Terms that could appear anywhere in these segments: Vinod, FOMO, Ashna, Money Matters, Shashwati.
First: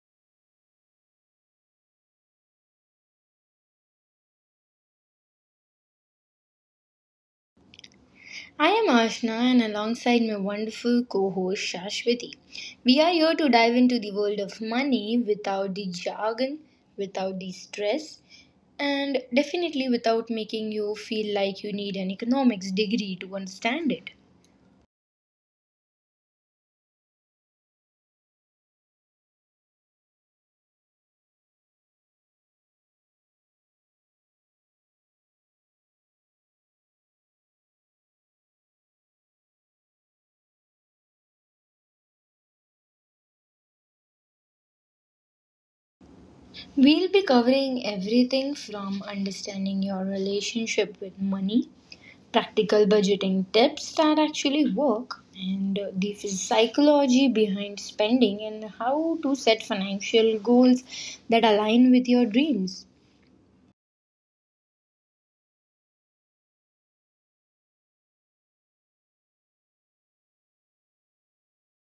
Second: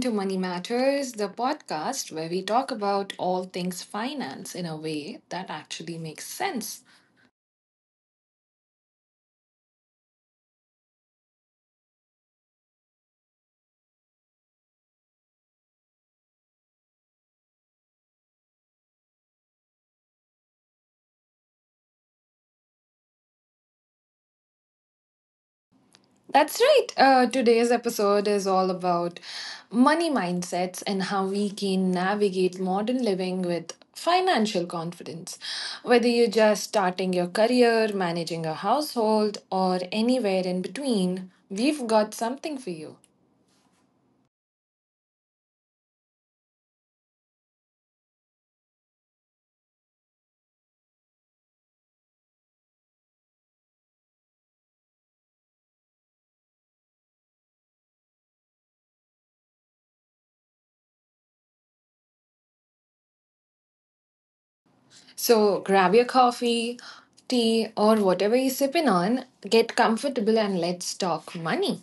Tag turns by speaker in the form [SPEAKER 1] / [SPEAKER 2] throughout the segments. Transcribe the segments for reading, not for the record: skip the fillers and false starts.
[SPEAKER 1] to Money Matters, the podcast where we talk about all things finance in a way that actually makes sense.
[SPEAKER 2] I am Ashna, and alongside my wonderful co host Shashwati, we are here to dive into the world of money without the jargon, without the stress, and definitely without making you feel like you need an economics degree to understand it.
[SPEAKER 1] That's right. Today's episode is all about money mindsets and how we can navigate modern living with financial confidence. Whether you're just starting your career, managing a household, or anywhere in between, we've got something for you.
[SPEAKER 2] We'll be covering everything from understanding your relationship with money practical budgeting tips that actually work and the psychology behind spending and how to set financial goals that align with your dreams.
[SPEAKER 1] So grab your coffee, tea, or whatever you're sipping on, get comfortable, and let's talk money.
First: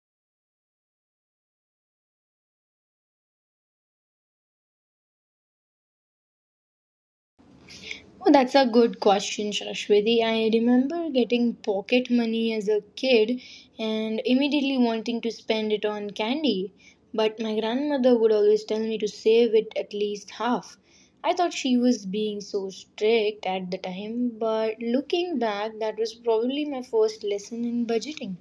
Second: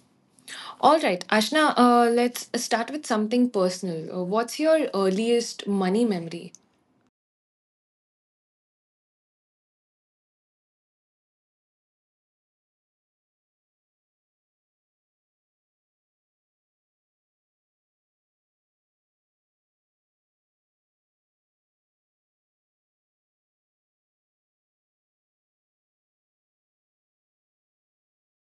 [SPEAKER 1] All right, Ashna, let's start with something personal. What's your earliest money memory?
[SPEAKER 2] Oh, that's a good question, Shashwati. I remember getting pocket money as a kid and immediately wanting to spend it on candy. But my grandmother would always tell me to save it at least half. I thought she was being so strict at the time, but looking back, that was probably my first lesson in budgeting.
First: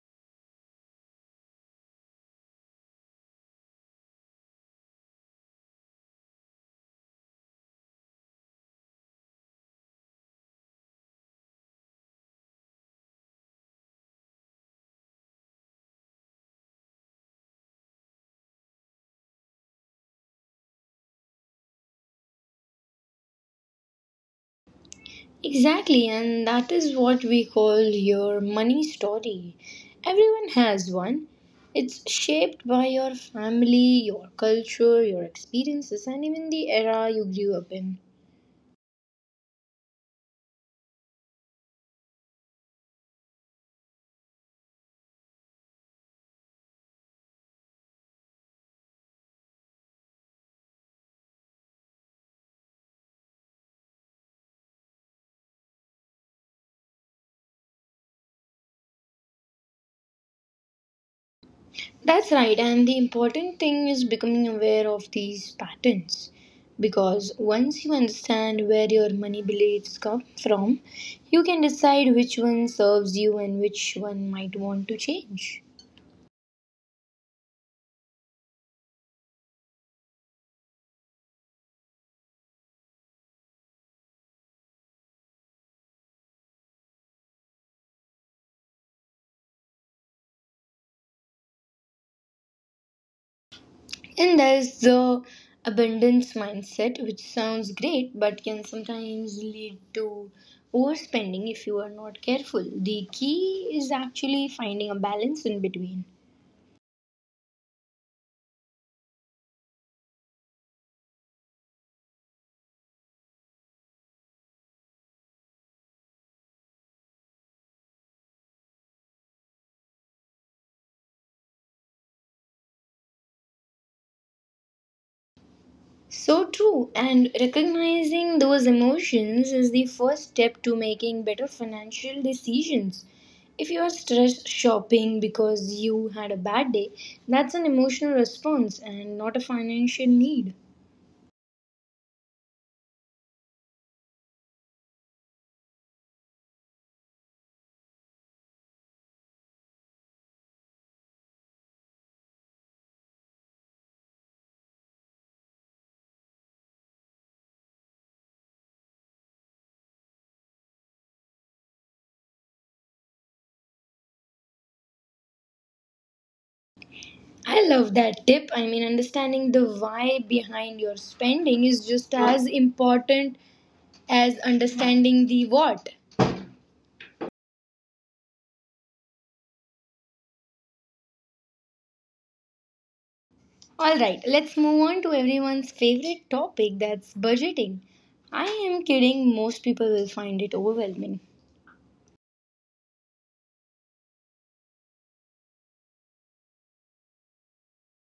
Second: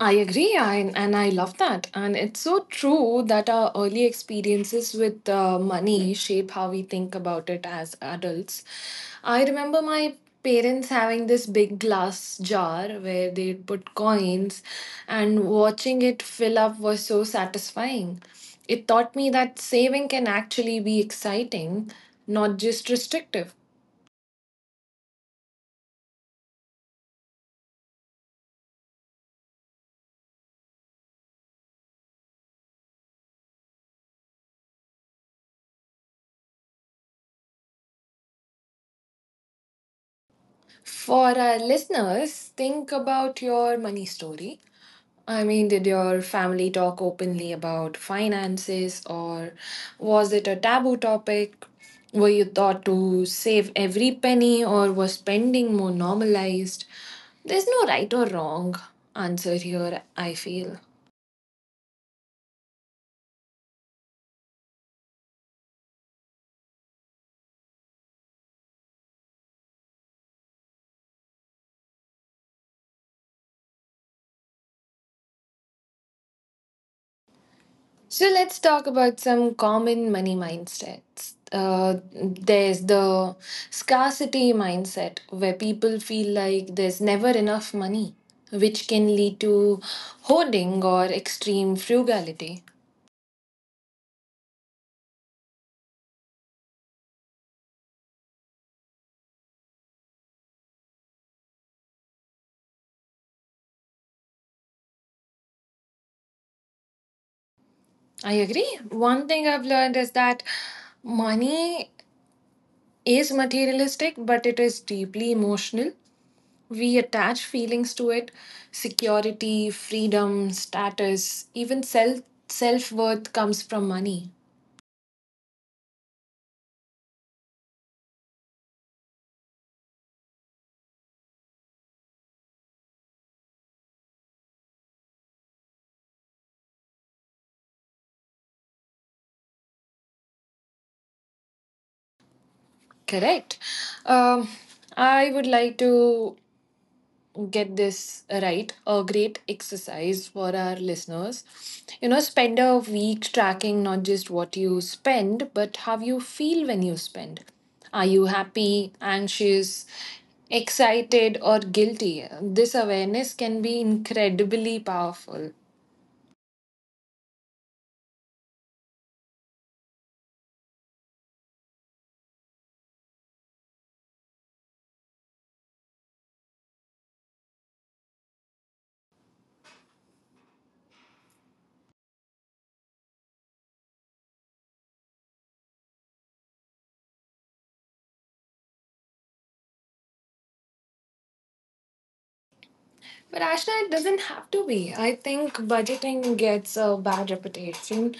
[SPEAKER 1] I agree, and I love that. And it's so true that our early experiences with money shape how we think about it as adults. I remember my parents having this big glass jar where they'd put coins, and watching it fill up was so satisfying. It taught me that saving can actually be exciting, not just restrictive.
[SPEAKER 2] Exactly, and that is what we call your money story. Everyone has one. It's shaped by your family, your culture, your experiences, and even the era you grew up in.
[SPEAKER 1] For our listeners, think about your money story. I mean, did your family talk openly about finances, or was it a taboo topic? Were you taught to save every penny, or was spending more normalized? There's no right or wrong answer here, I feel.
[SPEAKER 2] That's right, and the important thing is becoming aware of these patterns. Because once you understand where your money beliefs come from, you can decide which one serves you and which one might want to change.
[SPEAKER 1] So let's talk about some common money mindsets. There's the scarcity mindset where people feel like there's never enough money, which can lead to hoarding or extreme frugality.
[SPEAKER 2] And there's the abundance mindset, which sounds great but can sometimes lead to overspending if you are not careful. The key is actually finding a balance in between.
[SPEAKER 1] I agree. One thing I've learned is that money is materialistic, but it is deeply emotional. We attach feelings to it: security, freedom, status, even self worth comes from money.
[SPEAKER 2] So true, and recognizing those emotions is the first step to making better financial decisions. If you are stressed shopping because you had a bad day, that's an emotional response and not a financial need.
[SPEAKER 1] Correct. Um, I would like to get this right. A great exercise for our listeners: you know, spend a week tracking not just what you spend, but how you feel when you spend. Are you happy, anxious, excited, or guilty? This awareness can be incredibly powerful.
[SPEAKER 2] I love that tip. I mean, understanding the why behind your spending is just as important as understanding the what. All right, let's move on to everyone's favorite topic that's budgeting. I am kidding, most people will find it overwhelming.
[SPEAKER 1] But Ashna, it doesn't have to be. I think budgeting gets a bad reputation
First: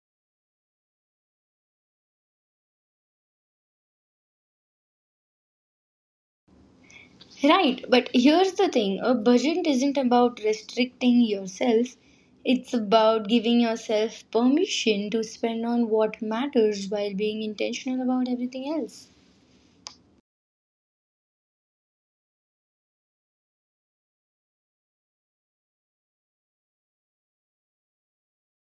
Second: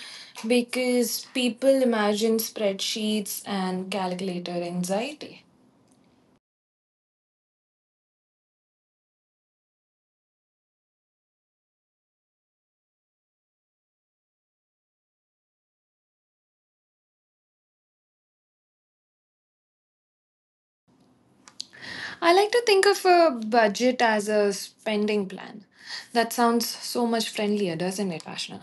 [SPEAKER 1] because people imagine spreadsheets and calculator anxiety.
[SPEAKER 2] Right, but here's the thing a budget isn't about restricting yourself, it's about giving yourself permission to spend on what matters while being intentional about everything else.
[SPEAKER 1] I like to think of a budget as a spending plan. That sounds so much friendlier, doesn't it, Ashna?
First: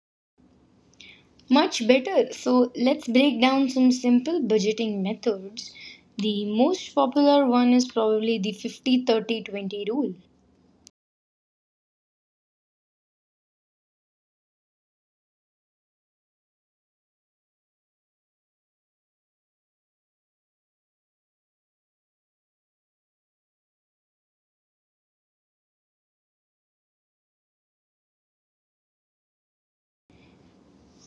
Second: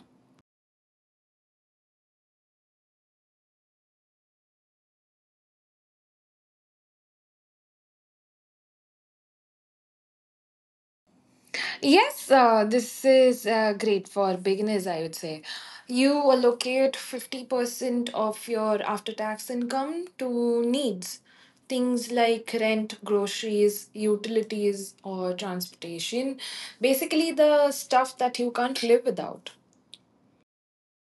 [SPEAKER 2] Much better. So let's break down some simple budgeting methods. The most popular one is probably the 50/30/20 rule.
[SPEAKER 1] Yes, this is great for beginners, I would say. You allocate 50% of your after tax income to needs, things like rent, groceries, utilities, or transportation. Basically, the stuff that you can't live without.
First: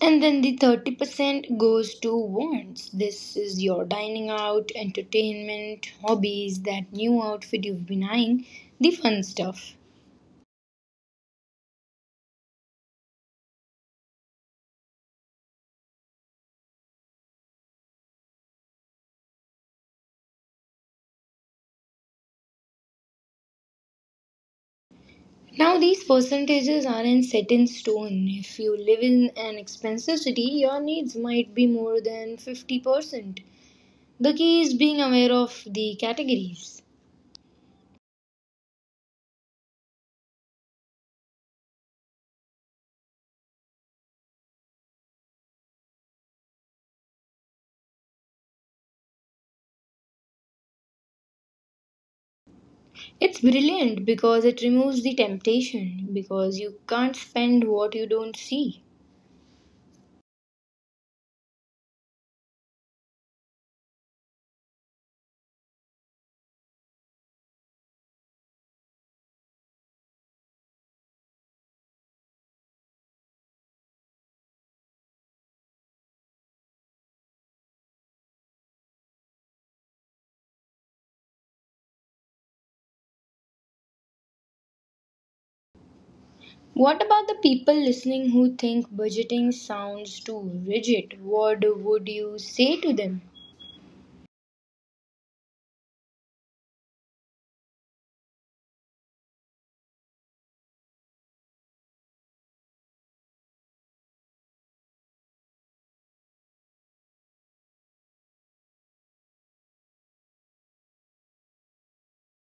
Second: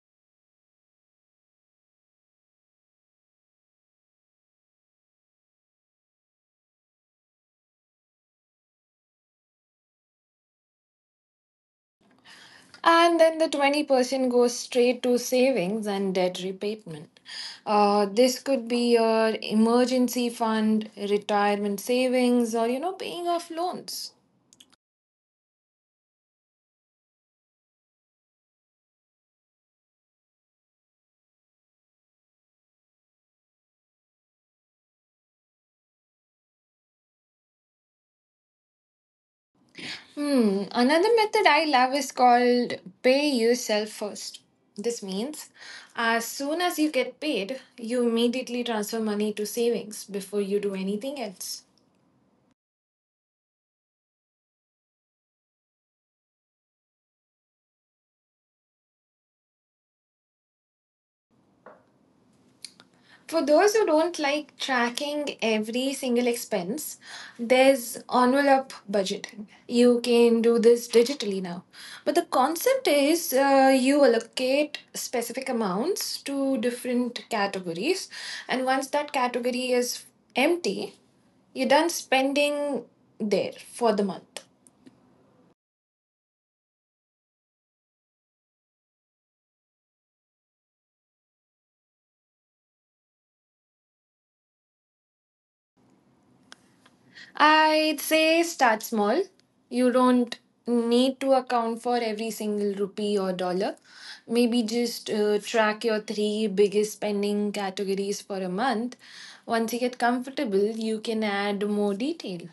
[SPEAKER 2] And then the 30% goes to wants. This is your dining out, entertainment, hobbies, that new outfit you've been eyeing, the fun stuff.
[SPEAKER 1] And then the 20% goes straight to savings and debt repayment. This could be your emergency fund, retirement savings, or you know, paying off loans.
[SPEAKER 2] Now, these percentages aren't set in stone. If you live in an expensive city, your needs might be more than 50%. The key is being aware of the categories.
[SPEAKER 1] Hmm. Another method I love is called pay yourself first. This means as soon as you get paid, you immediately transfer money to savings before you do anything else.
[SPEAKER 2] It's brilliant because it removes the temptation because you can't spend what you don't see.
[SPEAKER 1] For those who don't like tracking every single expense, there's envelope budgeting. You can do this digitally now. But the concept is you allocate specific amounts to different categories, and once that category is empty, you're done spending there for the month.
[SPEAKER 2] What about the people listening who think budgeting sounds too rigid? What would you say to them?
[SPEAKER 1] I'd say start small. You don't need to account for every single rupee or dollar. Maybe just track your three biggest spending categories for a month. Once you get comfortable, you can add more detail.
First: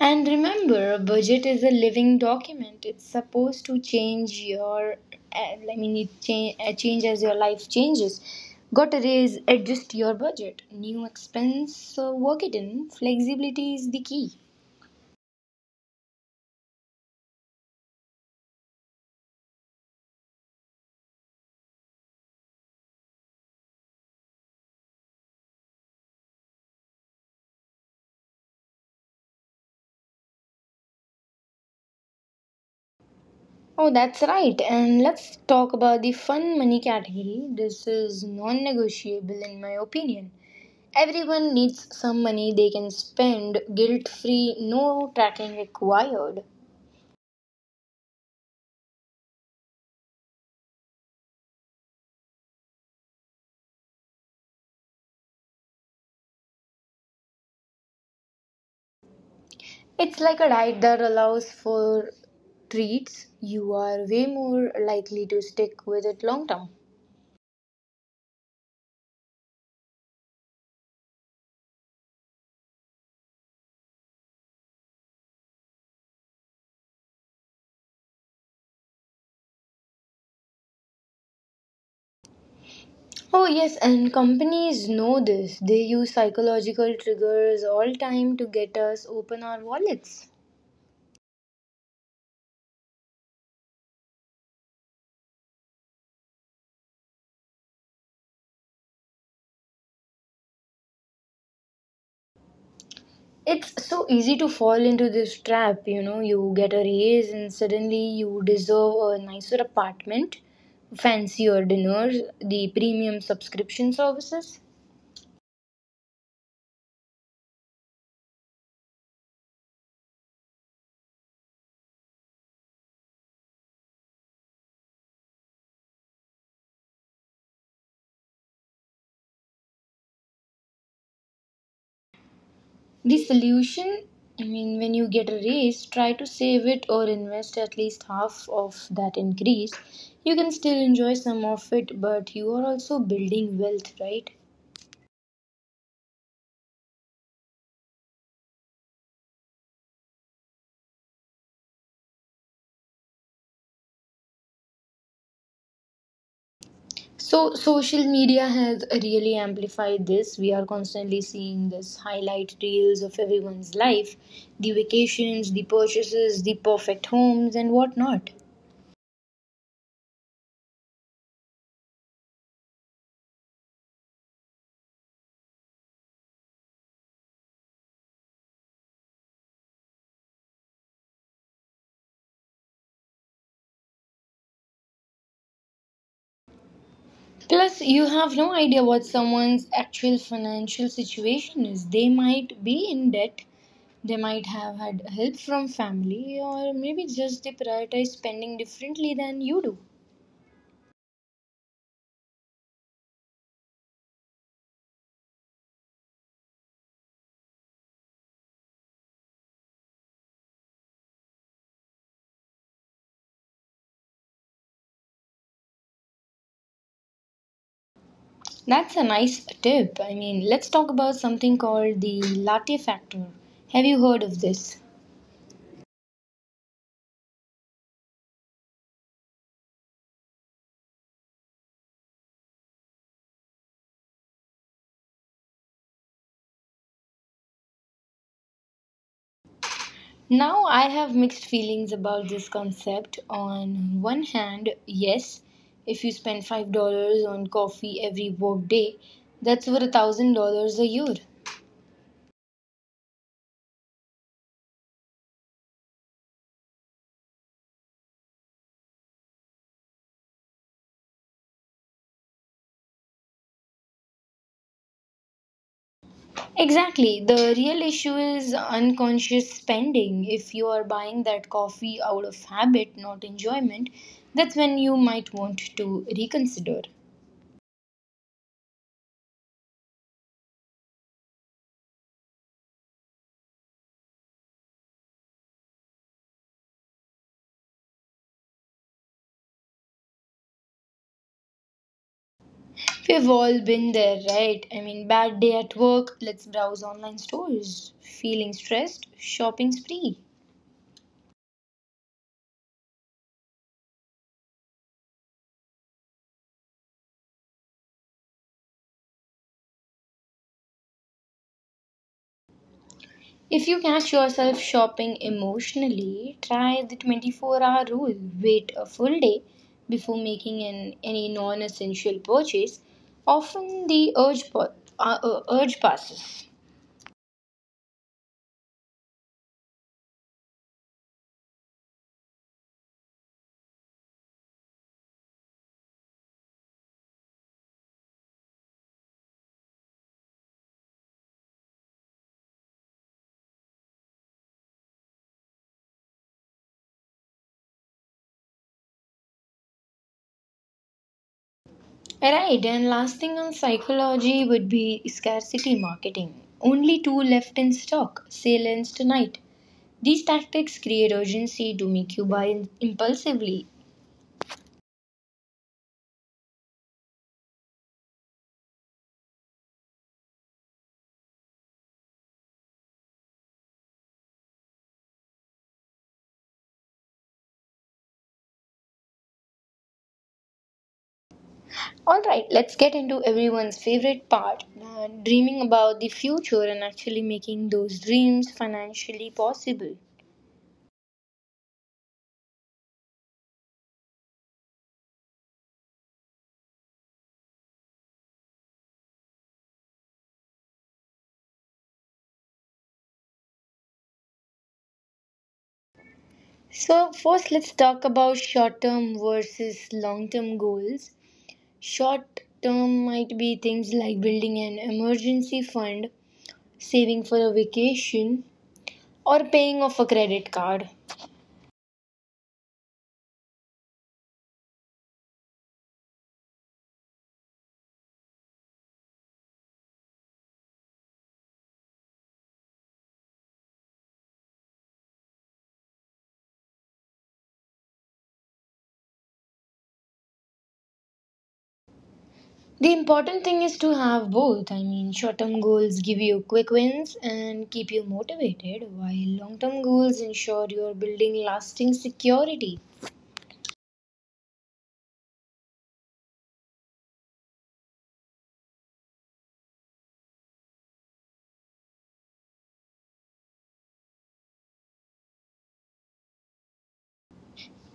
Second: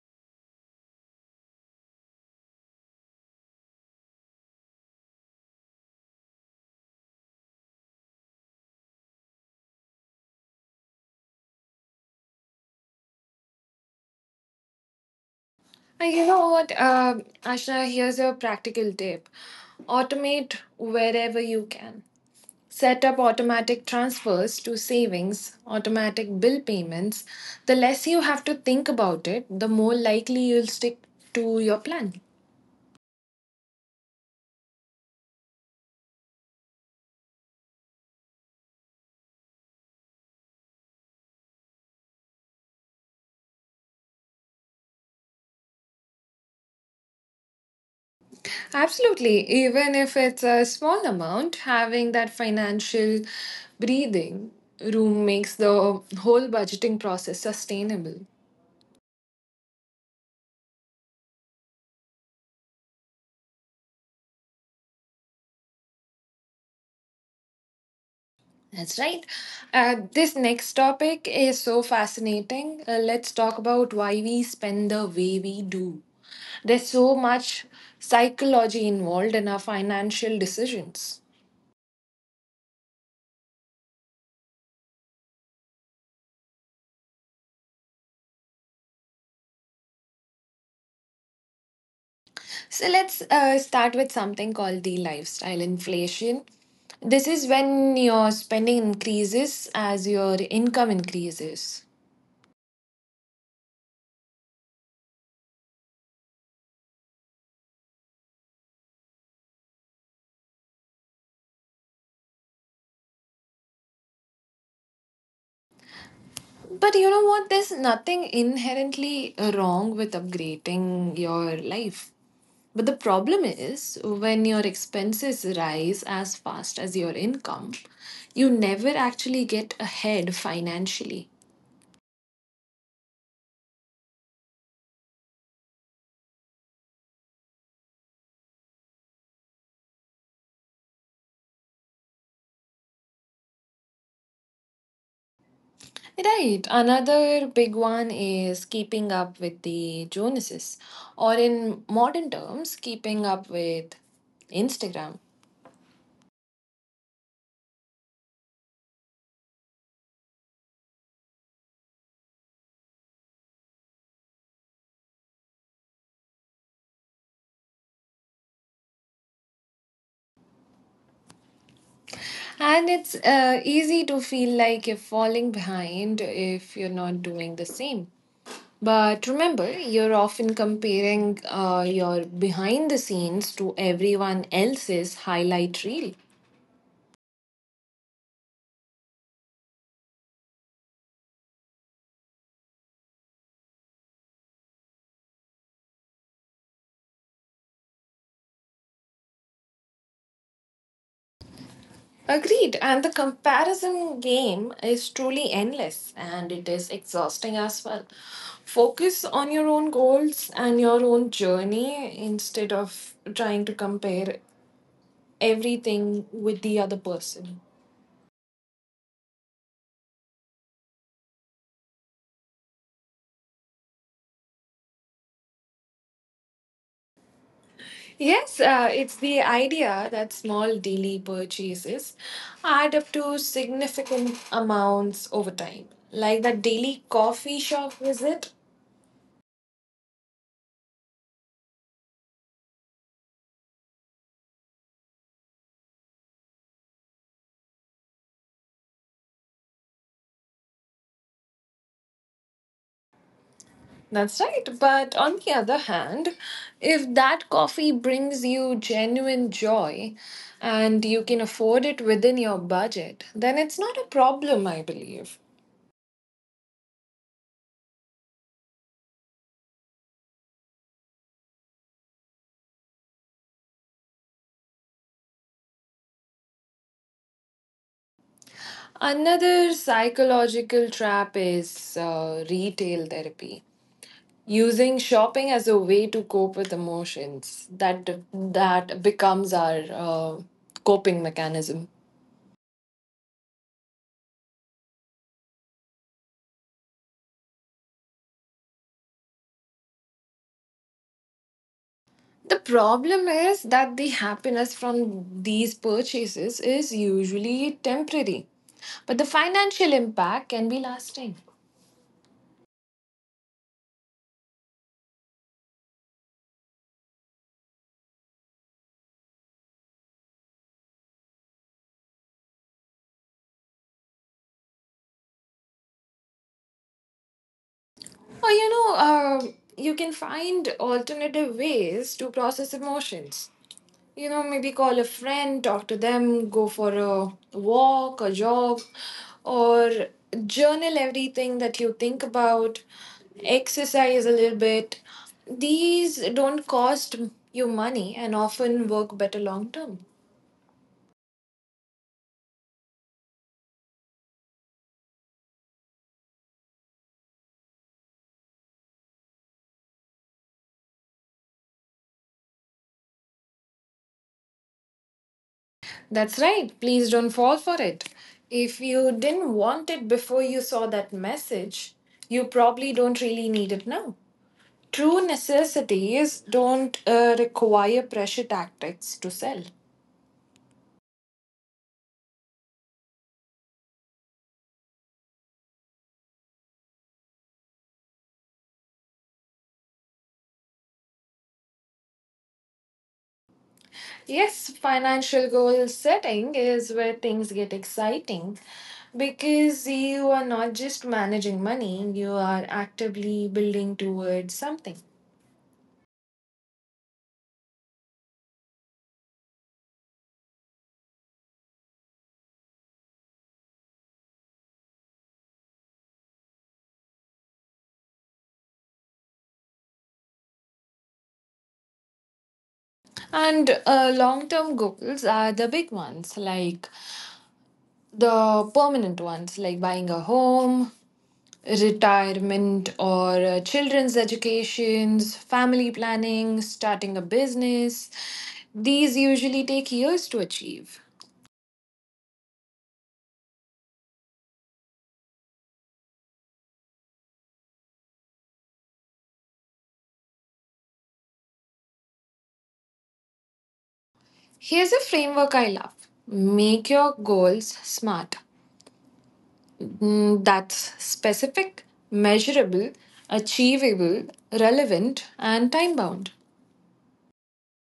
[SPEAKER 2] And remember, a budget is a living document. It's supposed to change your, I mean, it change as your life changes. Got to raise, adjust your budget. New expense, work it in. Flexibility is the key.
[SPEAKER 1] And you know what, Ashna, here's a practical tip: automate wherever you can. Set up automatic transfers to savings, automatic bill payments. The less you have to think about it, the more likely you'll stick to your plan.
[SPEAKER 2] Oh, that's right. And let's talk about the fun money category. This is non negotiable, in my opinion. Everyone needs some money they can spend guilt free, no tracking required.
[SPEAKER 1] Absolutely. Even if it's a small amount, having that financial breathing room makes the whole budgeting process sustainable.
[SPEAKER 2] It's like a diet that allows for treats. You are way more likely to stick with it long term.
[SPEAKER 1] That's right. This next topic is so fascinating. Let's talk about why we spend the way we do. There's so much psychology involved in our financial decisions.
[SPEAKER 2] Oh, yes, and companies know this. They use psychological triggers all time to get us open our wallets.
[SPEAKER 1] So let's start with something called the lifestyle inflation. This is when your spending increases as your income increases.
[SPEAKER 2] It's so easy to fall into this trap, you know. You get a raise and suddenly you deserve a nicer apartment, fancier dinners, the premium subscription services.
[SPEAKER 1] But you know what? There's nothing inherently wrong with upgrading your life. But the problem is when your expenses rise as fast as your income, you never actually get ahead financially.
[SPEAKER 2] The solution, I mean, when you get a raise, try to save it or invest at least half of that increase. You can still enjoy some of it, but you are also building wealth, right?
[SPEAKER 1] Right. Another big one is keeping up with the Joneses, or in modern terms, keeping up with Instagram.
[SPEAKER 2] So, social media has really amplified this. We are constantly seeing this highlight reels of everyone's life the vacations, the purchases, the perfect homes, and whatnot.
[SPEAKER 1] And it's easy to feel like you're falling behind if you're not doing the same. But remember, you're often comparing your behind the scenes to everyone else's highlight reel.
[SPEAKER 2] Plus, you have no idea what someone's actual financial situation is. They might be in debt, they might have had help from family, or maybe just they prioritize spending differently than you do.
[SPEAKER 1] Agreed, and the comparison game is truly endless and it is exhausting as well. Focus on your own goals and your own journey instead of trying to compare everything with the other person.
[SPEAKER 2] That's a nice tip. I mean, let's talk about something called the latte factor. Have you heard of this?
[SPEAKER 1] Yes, it's the idea that small daily purchases add up to significant amounts over time, like that daily coffee shop visit.
[SPEAKER 2] Now, I have mixed feelings about this concept. On one hand, yes, if you spend $5 on coffee every workday, that's over $1,000 a year.
[SPEAKER 1] That's right. But on the other hand, if that coffee brings you genuine joy and you can afford it within your budget, then it's not a problem, I believe.
[SPEAKER 2] Exactly. The real issue is unconscious spending. If you are buying that coffee out of habit, not enjoyment, that's when you might want to reconsider.
[SPEAKER 1] Another psychological trap is retail therapy, using shopping as a way to cope with emotions, that that becomes our coping mechanism.
[SPEAKER 2] We've all been there, right? I mean, bad day at work, let's browse online stores. Feeling stressed, shopping spree.
[SPEAKER 1] The problem is that the happiness from these purchases is usually temporary, but the financial impact can be lasting.
[SPEAKER 2] If you catch yourself shopping emotionally, try the 24-hour rule. Wait a full day before making any non essential purchase. Often the urge passes.
[SPEAKER 1] Or you can find alternative ways to process emotions. You know, maybe call a friend, talk to them, go for a walk, a jog, or journal everything that you think about, exercise a little bit. These don't cost you money and often work better long term.
[SPEAKER 2] Right, and last thing on psychology would be scarcity marketing. Only two left in stock, sale ends tonight. These tactics create urgency to make you buy impulsively.
[SPEAKER 1] That's right. Please don't fall for it. If you didn't want it before you saw that message, you probably don't really need it now. True necessities don't require pressure tactics to sell.
[SPEAKER 2] All right, let's get into everyone's favorite part dreaming about the future and actually making those dreams financially possible.
[SPEAKER 1] Yes, financial goal setting is where things get exciting because you are not just managing money, you are actively building towards something.
[SPEAKER 2] So, first, let's talk about short term versus long term goals. Short term might be things like building an emergency fund, saving for a vacation, or paying off a credit card.
[SPEAKER 1] And long term goals are the big ones, like the permanent ones, like buying a home, retirement, or children's educations, family planning, starting a business. These usually take years to achieve.
[SPEAKER 2] The important thing is to have both. I mean, short term goals give you quick wins and keep you motivated, while long term goals ensure you're building lasting security.
[SPEAKER 1] Here's a framework I love: make your goals smart. Mm, that's specific, measurable, achievable, relevant, and time bound.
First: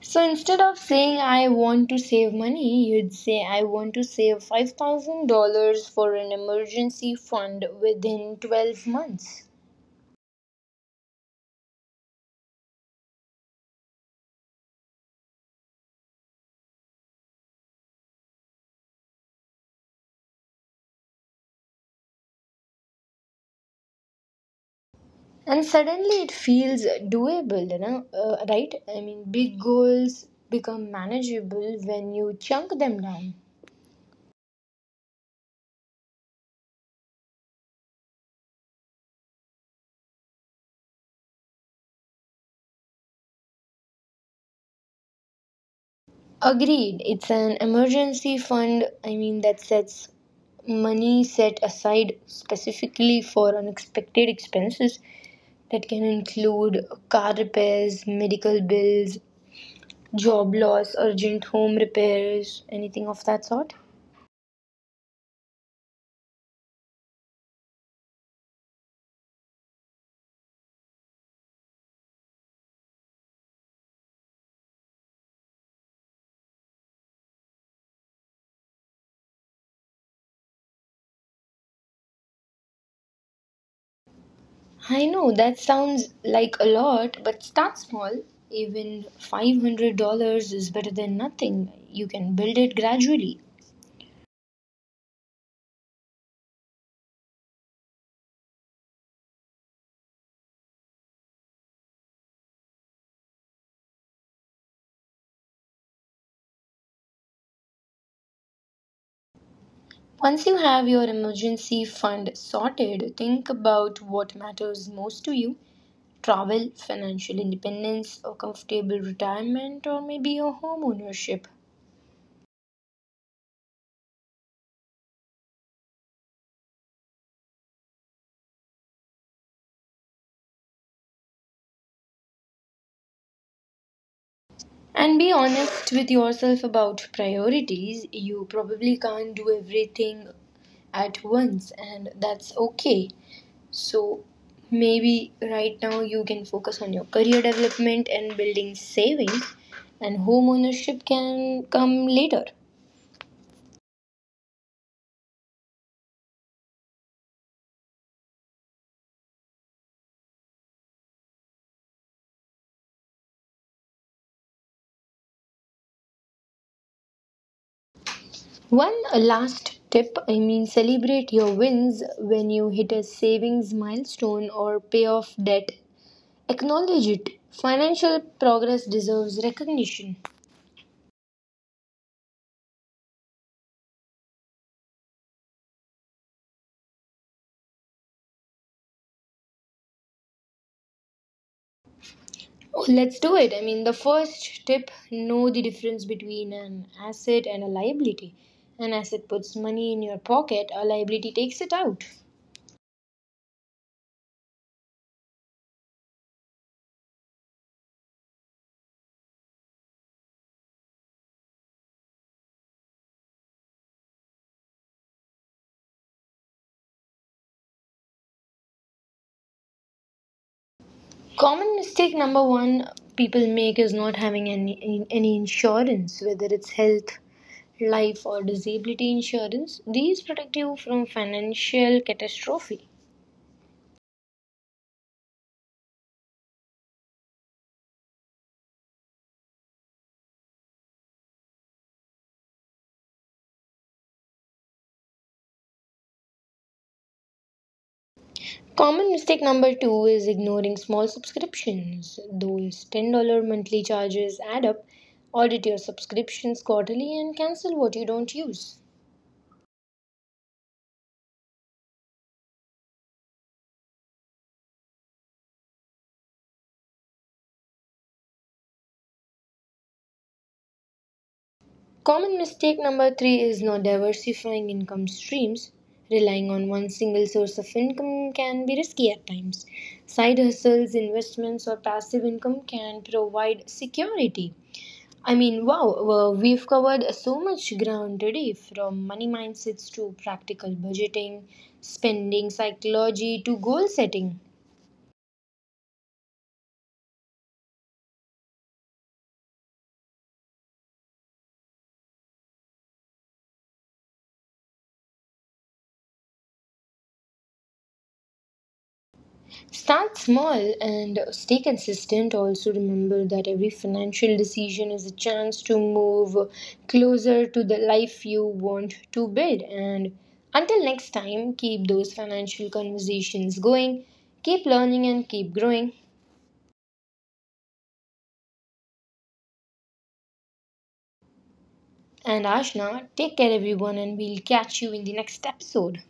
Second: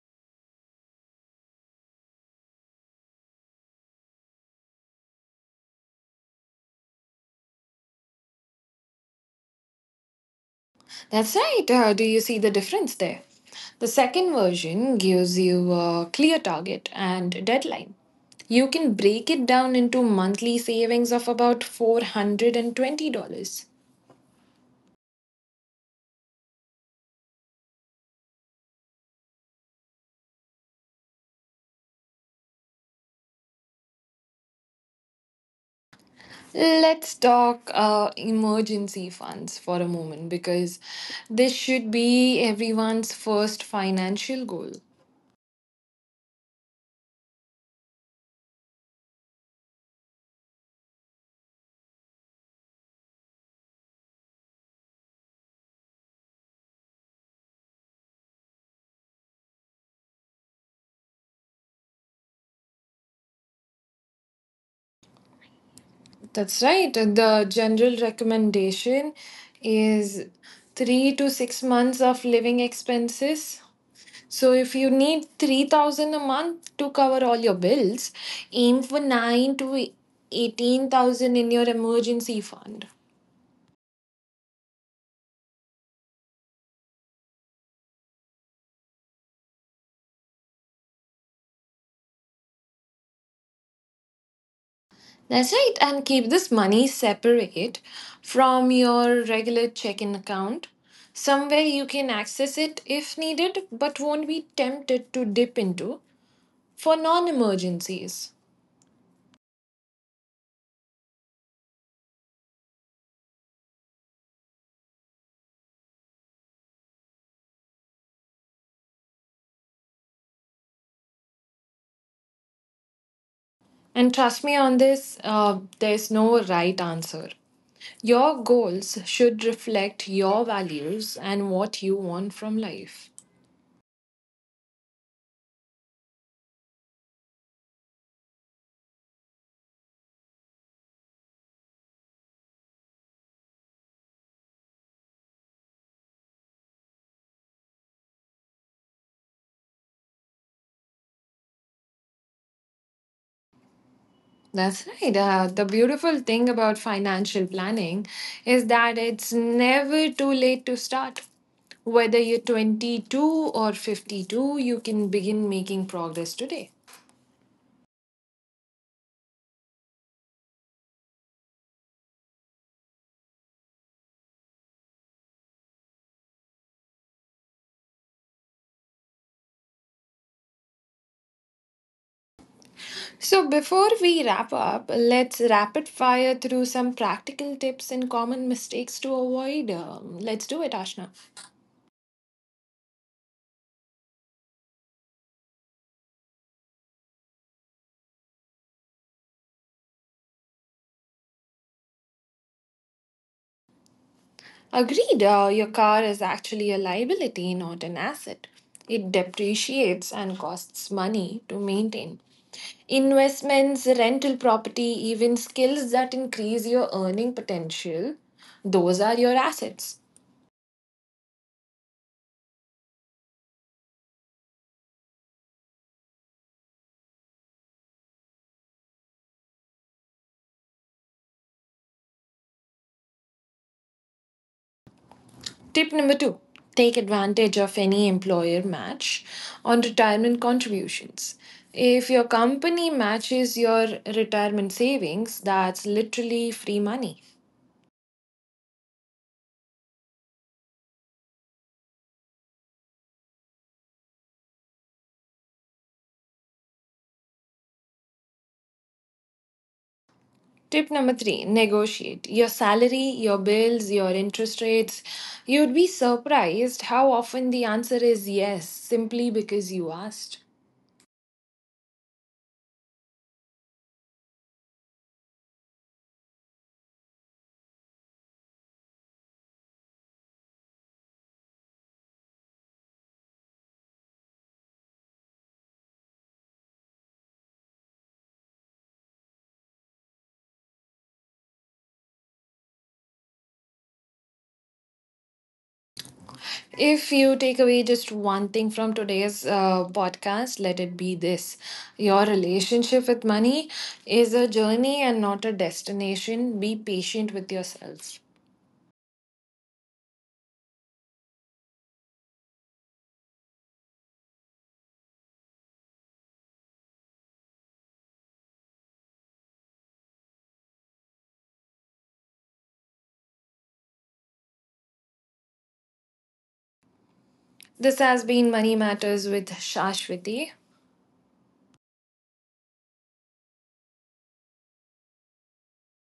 [SPEAKER 2] So instead of saying I want to save money, you'd say I want to save $5,000 for an emergency fund within 12 months.
[SPEAKER 1] That's right. Do you see the difference there? The second version gives you a clear target and deadline. You can break it down into monthly savings of about $420.
[SPEAKER 2] And suddenly it feels doable, right? I mean, big goals become manageable when you chunk them down.
[SPEAKER 1] Let's talk emergency funds for a moment because this should be everyone's first financial goal.
[SPEAKER 2] Agreed. It's an emergency fund. I mean, that sets money set aside specifically for unexpected expenses that can include car repairs, medical bills, job loss, urgent home repairs, anything of that sort.
[SPEAKER 1] That's right. The general recommendation is 3 to 6 months of living expenses. So if you need 3,000 a month to cover all your bills, aim for 9 to 18,000 in your emergency fund.
[SPEAKER 2] I know that sounds like a lot, but start small. Even $500 is better than nothing. You can build it gradually.
[SPEAKER 1] That's right. And keep this money separate from your regular check-in account. Somewhere you can access it if needed, but won't be tempted to dip into for non emergencies.
[SPEAKER 2] Once you have your emergency fund sorted, think about what matters most to you travel, financial independence, a comfortable retirement, or maybe a home ownership.
[SPEAKER 1] And trust me on this, there's no right answer. Your goals should reflect your values and what you want from life.
[SPEAKER 2] And be honest with yourself about priorities. You probably can't do everything at once, and that's okay. So, maybe right now you can focus on your career development and building savings, and home ownership can come later.
[SPEAKER 1] That's right. The beautiful thing about financial planning is that it's never too late to start. Whether you're 22 or 52, you can begin making progress today.
[SPEAKER 2] One last tip I mean, celebrate your wins when you hit a savings milestone or pay off debt. Acknowledge it. Financial progress deserves recognition.
[SPEAKER 1] So, before we wrap up, let's rapid fire through some practical tips and common mistakes to avoid. Let's do it, Ashna.
[SPEAKER 2] Oh, let's do it. I mean, the first tip know the difference between an asset and a liability. An asset puts money in your pocket, a liability takes it out.
[SPEAKER 1] Agreed, your car is actually a liability, not an asset. It depreciates and costs money to maintain. Investments, rental property, even skills that increase your earning potential, those are your assets.
[SPEAKER 2] Common mistake number one people make is not having any insurance, whether it's health, life, or disability insurance. These protect you from financial catastrophe.
[SPEAKER 1] Tip number two: take advantage of any employer match on retirement contributions. If your company matches your retirement savings, that's literally free money.
[SPEAKER 2] Common mistake number two is ignoring small subscriptions. Those $10 monthly charges add up. Audit your subscriptions quarterly and cancel what you don't use.
[SPEAKER 1] Tip number three, negotiate your salary, your bills, your interest rates. You'd be surprised how often the answer is yes, simply because you asked.
[SPEAKER 2] Common mistake number three is not diversifying income streams. Relying on one single source of income can be risky at times. Side hustles, investments, or passive income can provide security. I mean, wow, well, we've covered so much ground today from money mindsets to practical budgeting, spending psychology to goal setting.
[SPEAKER 1] If you take away just one thing from today's podcast, let it be this: your relationship with money is a journey and not a destination. Be patient with yourself.
[SPEAKER 2] Start small and stay consistent. Also, remember that every financial decision is a chance to move closer to the life you want to build. And until next time, keep those financial conversations going, keep learning, and keep growing.
[SPEAKER 1] This has been Money Matters with Shashwati.
[SPEAKER 2] And Ashna, take care, everyone, and we'll catch you in the next episode.